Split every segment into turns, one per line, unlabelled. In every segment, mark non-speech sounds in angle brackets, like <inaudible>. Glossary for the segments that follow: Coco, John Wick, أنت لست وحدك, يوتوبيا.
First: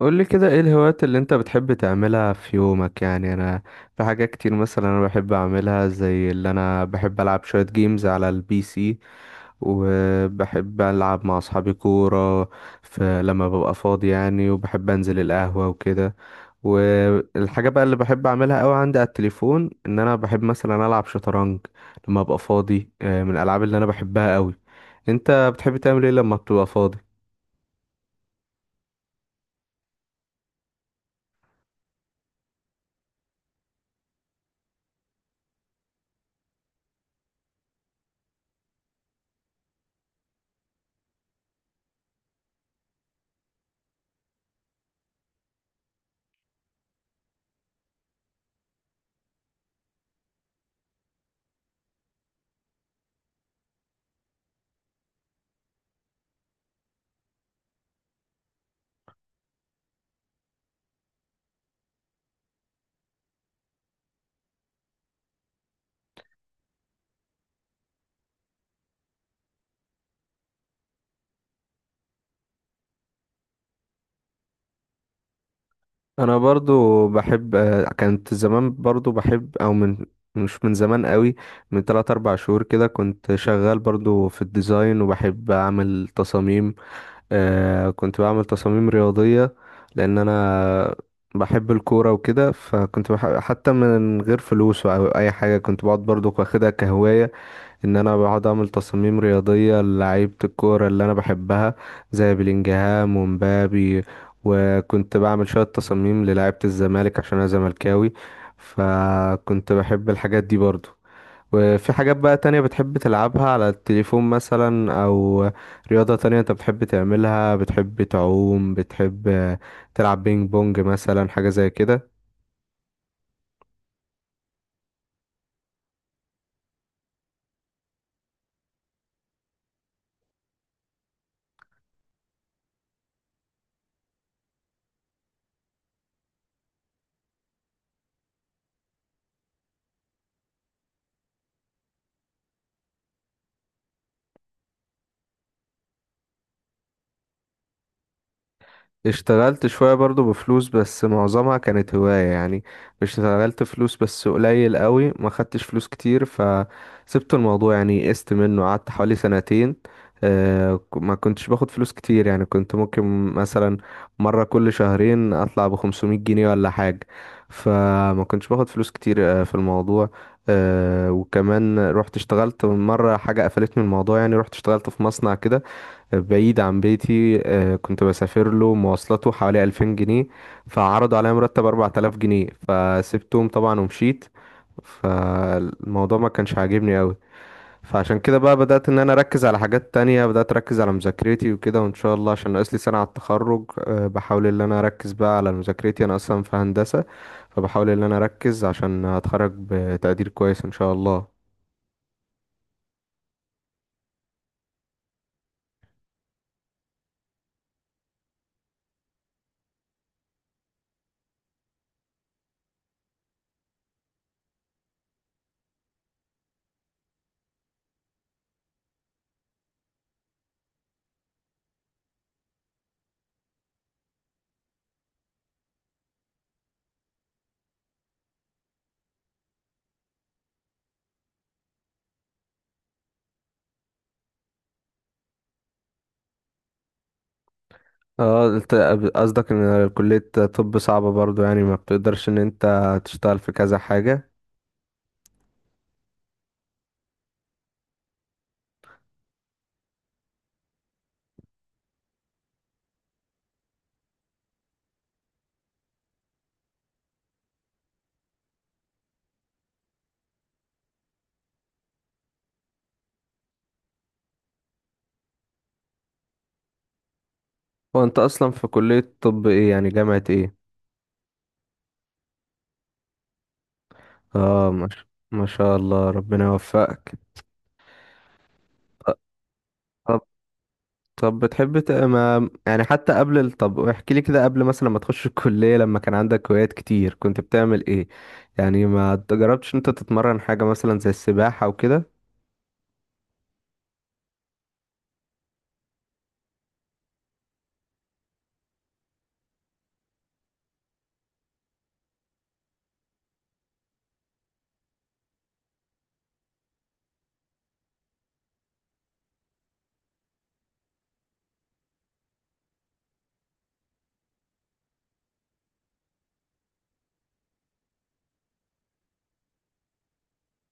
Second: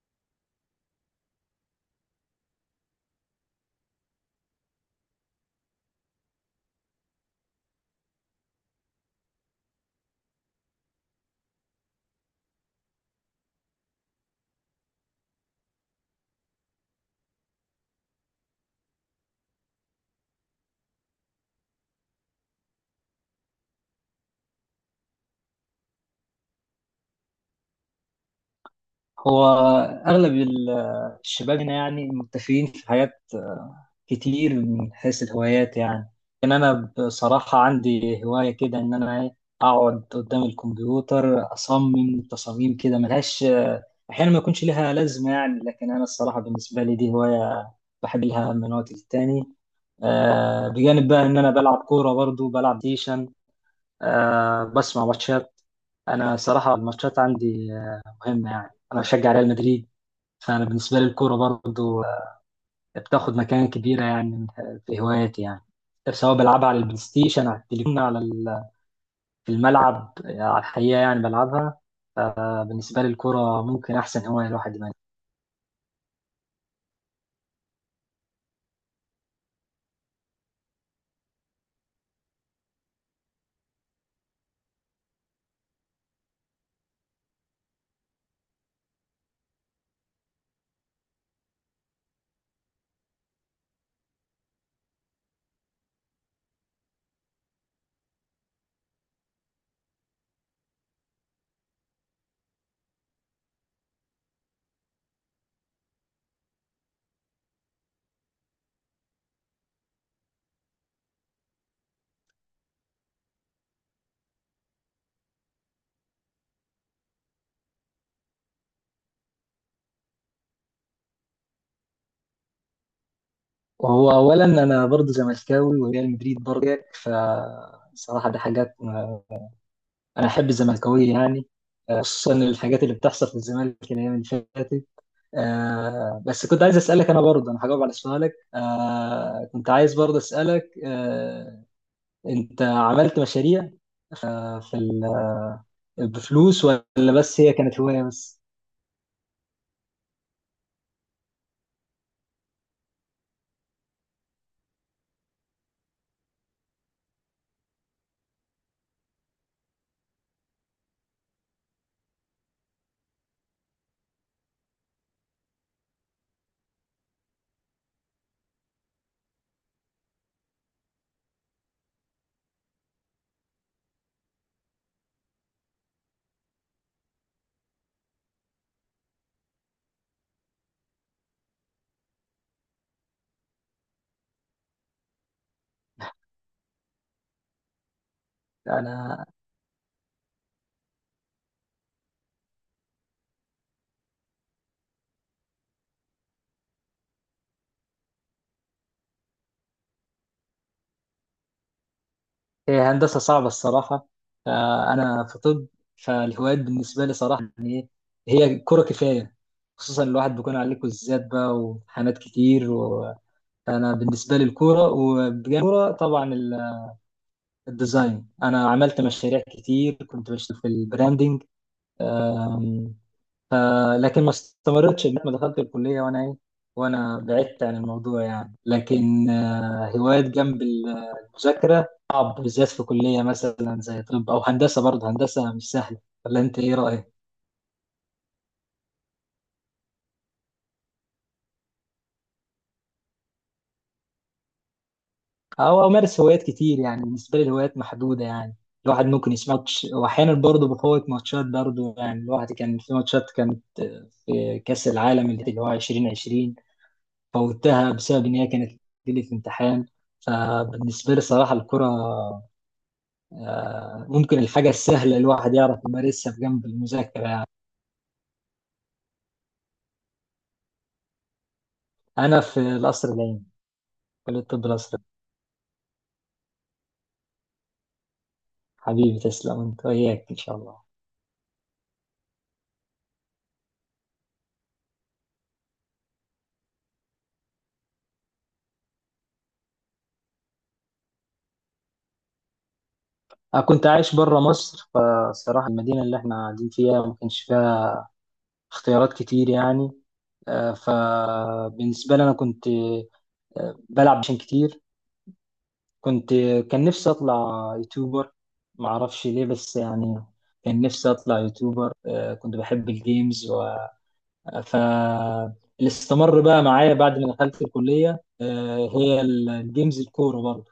قولي كده، ايه الهوايات اللي انت بتحب تعملها في يومك يعني؟ انا في حاجات كتير مثلا انا بحب اعملها، زي اللي انا بحب العب شوية جيمز على البي سي، وبحب العب مع اصحابي كورة في لما ببقى فاضي يعني. وبحب انزل القهوة وكده. والحاجة بقى اللي بحب اعملها قوي عندي على التليفون ان انا بحب مثلا العب شطرنج لما ابقى فاضي، من الالعاب اللي انا بحبها قوي. انت بتحب تعمل ايه لما بتبقى فاضي؟
هو أغلب الشباب هنا يعني متفقين في حاجات كتير من حيث الهوايات يعني. كان أنا بصراحة عندي هواية كده إن أنا إيه أقعد قدام الكمبيوتر أصمم تصاميم كده ملهاش أحيانا ما يكونش لها لازمة يعني، لكن أنا الصراحة بالنسبة لي دي هواية بحب لها من وقت للتاني. بجانب بقى إن أنا بلعب كورة، برضو بلعب ديشن، أه بسمع ماتشات. انا صراحه الماتشات عندي مهمه يعني، انا بشجع ريال مدريد. فانا بالنسبه لي الكوره برضو بتاخد مكان كبيره يعني في هواياتي يعني، سواء بلعبها على البلاي ستيشن، على التليفون، على في الملعب على الحقيقه يعني بلعبها. فبالنسبه لي الكوره ممكن احسن هوايه الواحد يمارسها.
انا برضو بحب، كانت زمان برضو بحب او من، مش من زمان قوي، من 3 4 شهور كده كنت شغال برضو في الديزاين وبحب اعمل تصاميم. آه كنت بعمل تصاميم رياضية لان انا بحب الكورة وكده، فكنت بحب حتى من غير فلوس او اي حاجة. كنت بقعد برضو واخدها كهواية ان انا بقعد اعمل تصاميم رياضيه للعيبه الكوره اللي انا بحبها زي بلينجهام ومبابي. وكنت بعمل شويه تصاميم للعيبه الزمالك عشان انا زملكاوي، فكنت بحب الحاجات دي برضو. وفي حاجات بقى تانية بتحب تلعبها على التليفون مثلا، أو رياضة تانية أنت بتحب تعملها؟ بتحب تعوم؟ بتحب تلعب بينج بونج مثلا حاجة زي كده؟
وهو اولا انا برضو زملكاوي وريال مدريد برضو زيك، فصراحه دي حاجات انا احب الزملكاويه يعني. خصوصا الحاجات اللي بتحصل في الزمالك الايام اللي فاتت. بس كنت عايز اسالك، انا برضه انا هجاوب على سؤالك. كنت عايز برضه اسالك، انت عملت مشاريع في بفلوس، ولا بس هي كانت هوايه بس؟
اشتغلت شوية برضو بفلوس، بس معظمها كانت هواية يعني. مش اشتغلت فلوس، بس قليل قوي ما خدتش فلوس كتير فسبت الموضوع يعني، قست منه، قعدت حوالي سنتين. ما كنتش باخد فلوس كتير يعني، كنت ممكن مثلا مرة كل شهرين اطلع بخمسمية جنيه ولا حاجة، فما كنتش باخد فلوس كتير في الموضوع. وكمان رحت اشتغلت مرة حاجة قفلتني من الموضوع يعني، رحت اشتغلت في مصنع كده بعيد عن بيتي، كنت بسافر له مواصلاته حوالي 2000 جنيه، فعرضوا عليا مرتب 4000 جنيه فسبتهم طبعا ومشيت. فالموضوع ما كانش عاجبني قوي، فعشان كده بقى بدأت ان انا
انا
اركز على حاجات تانية. بدأت اركز على مذاكرتي وكده، وان شاء الله عشان ناقص لي سنة على التخرج، بحاول ان انا اركز بقى على مذاكرتي. انا اصلا في هندسة، فبحاول ان انا اركز عشان اتخرج بتقدير كويس ان شاء الله.
هي هندسه صعبه الصراحه، فانا في طب. فالهوايات بالنسبه لي صراحه يعني هي كره كفايه، خصوصا الواحد بيكون عليك كويزات بقى وامتحانات كتير فانا بالنسبه لي الكوره، وبجانب الكوره طبعا الديزاين. انا عملت مشاريع كتير، كنت بشتغل في البراندنج. أم، ف- لكن ما استمرتش لغاية ما دخلت الكليه، وانا ايه وانا بعدت عن الموضوع يعني. لكن هوايات جنب المذاكره صعب، بالذات في كليه مثلا زي طب او هندسه، برضه هندسه مش سهله. ولا انت ايه رايك؟
اه انت قصدك ان كلية طب صعبة برضو، يعني ما بتقدرش ان انت تشتغل في كذا حاجة؟
او امارس هوايات كتير يعني، بالنسبه لي الهوايات محدوده يعني. الواحد ممكن يسمع ماتش، واحيانا برضه بفوت ماتشات برضه يعني. الواحد كان في ماتشات، كان في كاس العالم اللي هو 2020 فوتها بسبب ان هي كانت لي في امتحان. فبالنسبه لي صراحه الكره ممكن الحاجه السهله الواحد يعرف يمارسها في جنب المذاكره يعني.
هو انت اصلا في كلية طب ايه يعني؟ جامعة ايه؟
انا في القصر العيني، كليه الطب
اه، ما
الازهري.
شاء، ما شاء الله، ربنا يوفقك.
حبيبي تسلم، انت
طب،
وياك ان شاء الله.
طب بتحب ما يعني حتى قبل طب احكي لي كده، قبل مثلا ما تخش الكلية لما كان عندك هوايات كتير كنت بتعمل ايه؟ يعني ما جربتش انت تتمرن حاجة مثلا زي السباحة وكده؟
انا كنت عايش بره مصر، فالصراحه المدينه اللي احنا قاعدين فيها ما كانش فيها اختيارات كتير يعني. فبالنسبه لي انا كنت بلعب عشان كتير. كنت كان نفسي اطلع يوتيوبر، ما اعرفش ليه بس يعني. كان نفسي اطلع يوتيوبر، كنت بحب الجيمز ف اللي استمر بقى معايا بعد ما دخلت الكلية هي الجيمز، الكورة برضه.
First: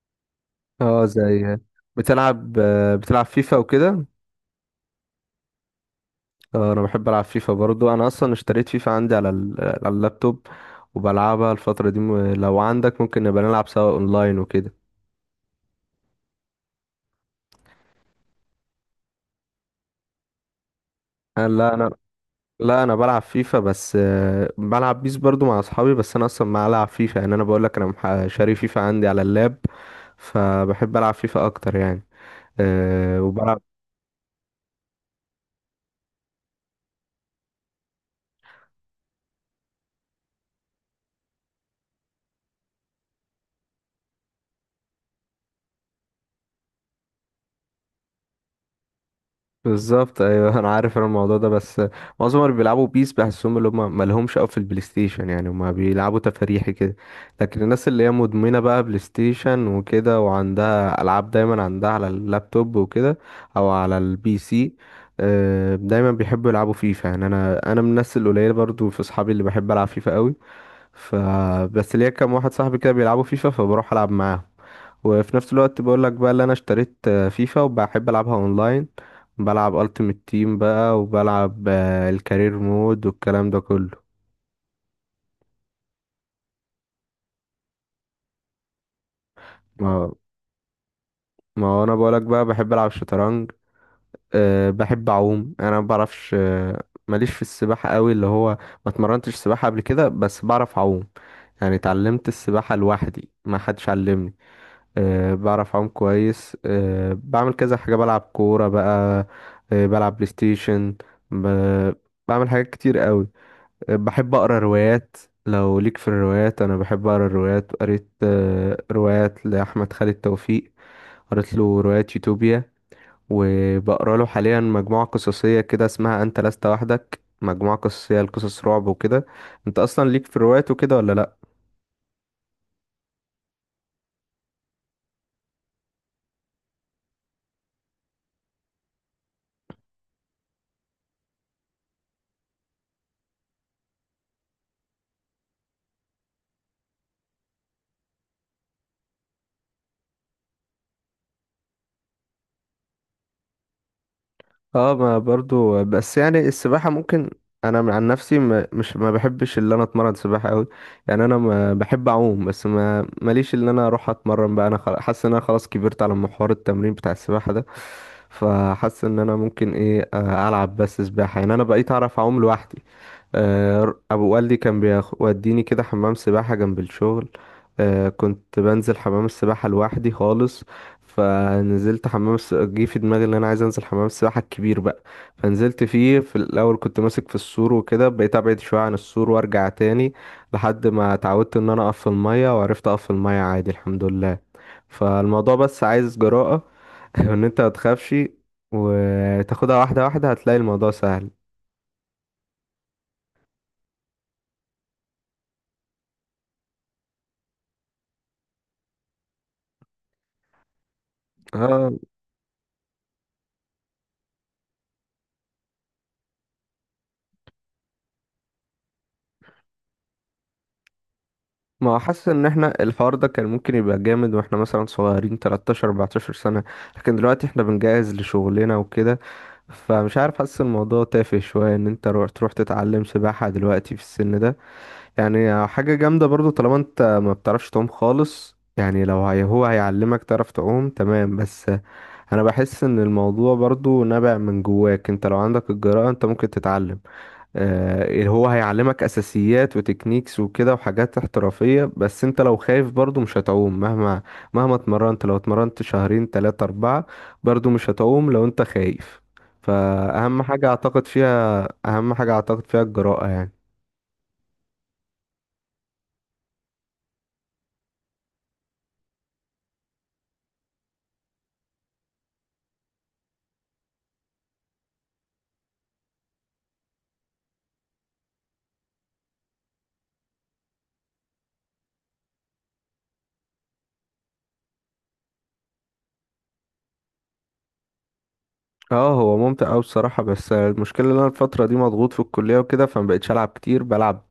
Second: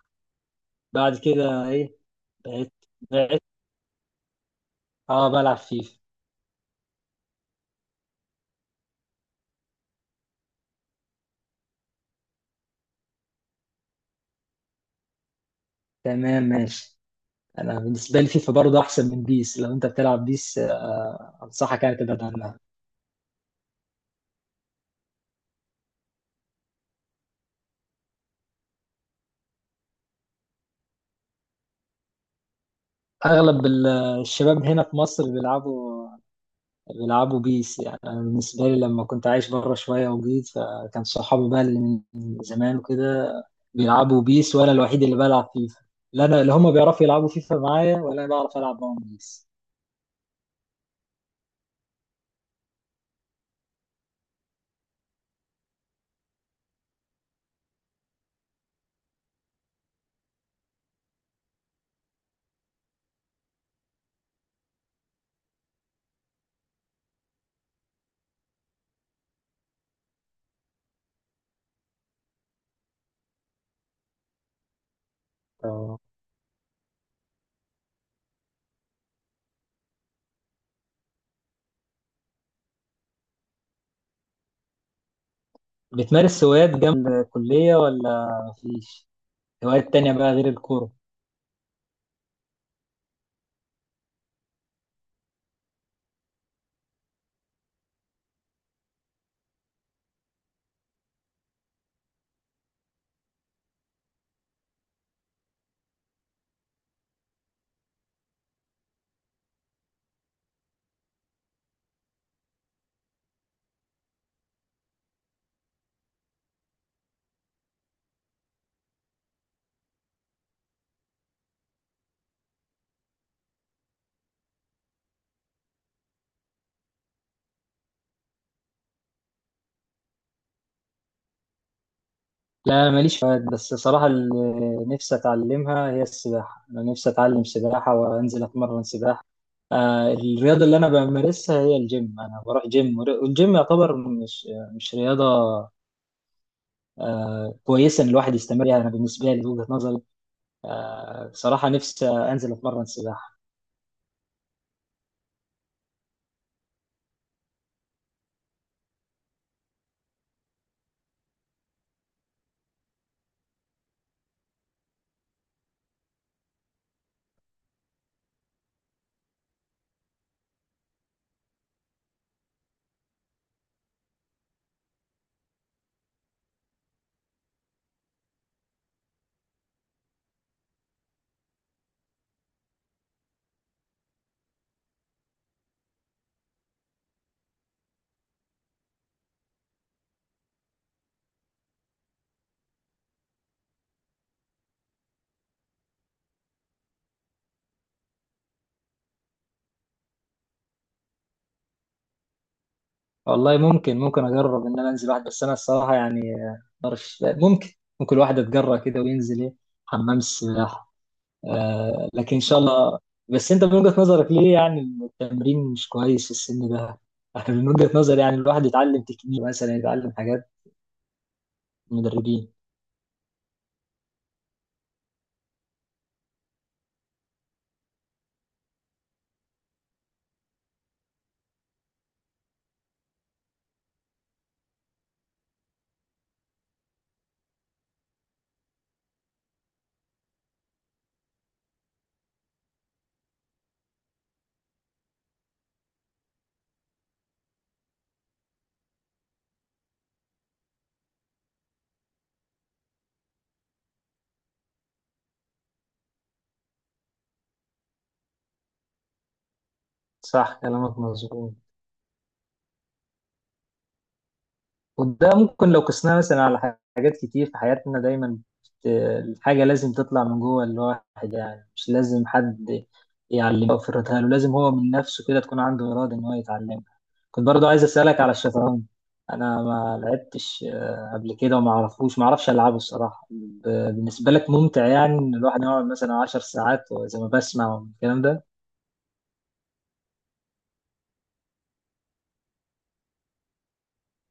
اه
بعد
زي،
كده ايه؟
بتلعب،
بعت
بتلعب
بعت.
فيفا وكده؟
اه بلعب فيفا.
انا بحب العب فيفا برضو، انا اصلا اشتريت فيفا عندي على على اللابتوب، وبلعبها الفترة دي. لو عندك ممكن نبقى نلعب سوا اونلاين وكده.
تمام ماشي. انا بالنسبة لي فيفا برضه احسن من بيس. لو انت بتلعب بيس
انا، لا
انصحك
انا،
يعني تبعد عنها.
لا انا بلعب فيفا بس. بلعب بيس برضو مع اصحابي، بس انا اصلا ما العب فيفا يعني، انا بقول لك انا شاري فيفا عندي على اللاب، فبحب العب فيفا اكتر يعني. أه وبلعب
اغلب الشباب هنا في مصر بيلعبوا بيس يعني. أنا بالنسبة لي لما كنت عايش بره شوية وجيت، فكان صحابي بقى اللي من زمان وكده بيلعبوا بيس، وأنا الوحيد اللي بلعب فيفا. لا أنا اللي هما بيعرفوا يلعبوا فيفا معايا، ولا أنا بعرف ألعب معاهم بيس.
بالظبط، ايوه <laughs> انا عارف انا الموضوع ده. بس معظم اللي بيلعبوا بيس بحسهم اللي هم مالهمش قوي في البلاي ستيشن يعني، هم بيلعبوا تفاريحي كده. لكن الناس اللي هي مدمنه بقى بلاي ستيشن وكده، وعندها العاب دايما عندها على اللابتوب وكده او على البي سي، دايما بيحبوا يلعبوا فيفا يعني. انا من الناس القليله برضو في اصحابي اللي بحب العب فيفا قوي، فبس ليا كام واحد صاحبي كده بيلعبوا فيفا فبروح العب معاهم. وفي نفس الوقت
ف-
بقول لك بقى اللي انا اشتريت فيفا وبحب العبها اونلاين، بلعب التيمت تيم بقى وبلعب الكارير مود والكلام ده كله.
بتمارس هوايات جنب الكلية ولا مفيش؟ هوايات تانية
ما
بقى غير الكورة؟
ما هو انا بقول لك بقى بحب العب شطرنج. أه بحب اعوم يعني، انا ما بعرفش، ماليش في السباحة قوي، اللي هو ما اتمرنتش سباحة قبل كده، بس بعرف اعوم يعني، اتعلمت السباحة لوحدي، ما حدش علمني. أه بعرف أعوم كويس. أه بعمل كذا حاجة، بلعب كورة بقى، أه بلعب بلاي ستيشن، ب... بعمل حاجات كتير قوي. أه بحب أقرأ روايات. لو ليك في الروايات، أنا بحب أقرأ الروايات. قريت أه روايات لأحمد خالد توفيق، قريت له رواية يوتوبيا، وبقرأ له حاليا مجموعة قصصية كده اسمها أنت لست وحدك، مجموعة قصصية لقصص رعب وكده. أنت أصلا ليك في الروايات وكده ولا لأ؟
لا ماليش فوائد، بس صراحة اللي نفسي أتعلمها هي السباحة. أنا نفسي أتعلم سباحة وأنزل أتمرن سباحة. الرياضة اللي أنا بمارسها هي الجيم، أنا بروح جيم، والجيم يعتبر مش رياضة. كويسة إن الواحد يستمر يعني، أنا بالنسبة لي وجهة نظري. صراحة نفسي أنزل أتمرن سباحة.
اه ما برضو، بس يعني السباحة ممكن، انا من عن نفسي ما مش ما بحبش اللي انا اتمرن سباحة قوي. يعني انا ما بحب اعوم، بس ما ماليش اللي انا اروح اتمرن بقى. انا حاسس ان انا خلاص كبرت على محور التمرين بتاع السباحة ده، فحاسس ان انا ممكن ايه، العب بس سباحة يعني. انا بقيت اعرف اعوم لوحدي، ابو والدي كان بيوديني كده حمام سباحة جنب الشغل، كنت بنزل حمام السباحة لوحدي خالص. فنزلت حمام جه في دماغي ان انا عايز انزل حمام السباحة الكبير بقى. فنزلت فيه، في الاول كنت ماسك في السور وكده، بقيت ابعد شوية عن السور وارجع تاني لحد ما اتعودت ان انا اقف في المية، وعرفت اقف في المية عادي الحمد لله. فالموضوع بس عايز جراءة <laughs> وان انت متخافش، وتاخدها واحدة واحدة هتلاقي الموضوع سهل.
والله ممكن أجرب إن أنا أنزل واحد. بس أنا الصراحة يعني ممكن الواحد يتجرأ كده وينزل حمام السباحة.
اه،
لكن ان شاء الله. بس انت من وجهة نظرك ليه يعني التمرين مش كويس في السن ده؟ انا من وجهة نظري يعني الواحد يتعلم تكنيك مثلا، يتعلم حاجات،
ما هو حاسس ان
مدربين.
احنا الحوار ده كان ممكن يبقى جامد واحنا مثلا صغيرين 13 14 سنة، لكن دلوقتي احنا بنجهز لشغلنا وكده، فمش عارف، حاسس الموضوع تافه شوية ان انت تروح تتعلم سباحة دلوقتي في السن ده. يعني حاجة جامدة برضو طالما انت ما بتعرفش تعوم خالص يعني، لو هي هو هيعلمك تعرف تعوم تمام. بس انا بحس ان الموضوع برضو نابع من جواك، انت لو عندك الجرأة انت ممكن تتعلم، اللي هو هيعلمك اساسيات وتكنيكس وكده وحاجات احترافية. بس انت لو خايف برضو مش هتعوم مهما اتمرنت، لو اتمرنت شهرين تلاتة اربعة برضو مش هتعوم لو انت خايف. فاهم
صح
حاجة
كلامك
اعتقد
مظبوط.
فيها، اهم حاجة اعتقد فيها الجراءة يعني.
وده ممكن لو قسناه مثلا على حاجات كتير في حياتنا دايما. بت- الحاجة لازم تطلع من جوه الواحد يعني، مش لازم حد يعلمه أو يفرضها له. لازم هو من نفسه كده تكون عنده إرادة إن هو يتعلمها. كنت برضو عايز أسألك على الشطرنج. أنا ما لعبتش قبل كده، وما أعرفوش ما أعرفش ألعبه الصراحة. بالنسبة لك ممتع يعني إن الواحد يقعد مثلا 10 ساعات، وزي ما بسمع والكلام ده؟
اه هو ممتع اوي بصراحة، بس المشكلة ان انا الفترة دي مضغوط في الكلية وكده، فمبقتش العب كتير. بلعب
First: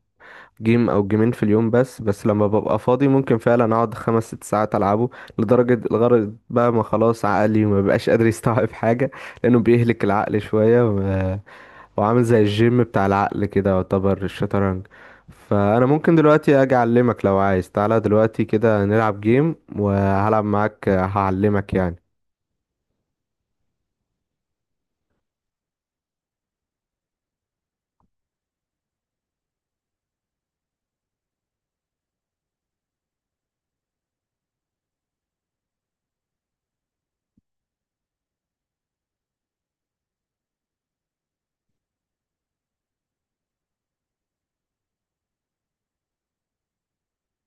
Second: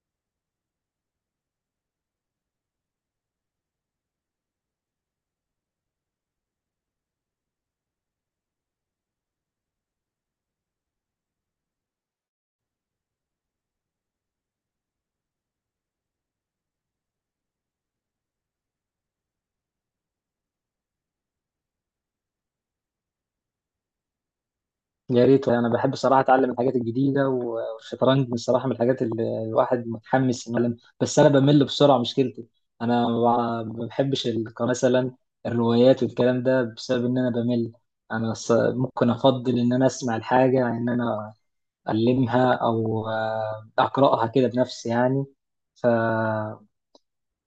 جيم او جيمين في اليوم بس، بس لما ببقى فاضي ممكن فعلا اقعد 5-6 ساعات العبه، لدرجة الغرض بقى ما خلاص عقلي ما بقاش قادر يستوعب حاجة لانه بيهلك العقل شوية وعامل زي الجيم بتاع العقل كده يعتبر الشطرنج. فانا ممكن دلوقتي اجي اعلمك لو عايز، تعالى دلوقتي كده نلعب جيم وهلعب معاك هعلمك يعني.
يا ريت والله، انا بحب الصراحه اتعلم الحاجات الجديده، والشطرنج الصراحه من الحاجات اللي الواحد متحمس انه يتعلم. بس انا بمل بسرعه، مشكلتي انا ما بحبش مثلا الروايات والكلام ده بسبب ان انا بمل. انا ممكن افضل ان انا اسمع الحاجه عن ان انا المها، او اقراها كده بنفسي يعني. ف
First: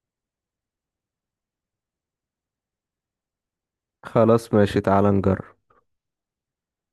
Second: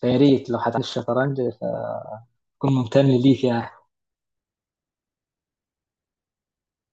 فيا ريت لو هتعلم الشطرنج، فكون ممتن ليك يعني.
خلاص ماشي، تعالى نجرب.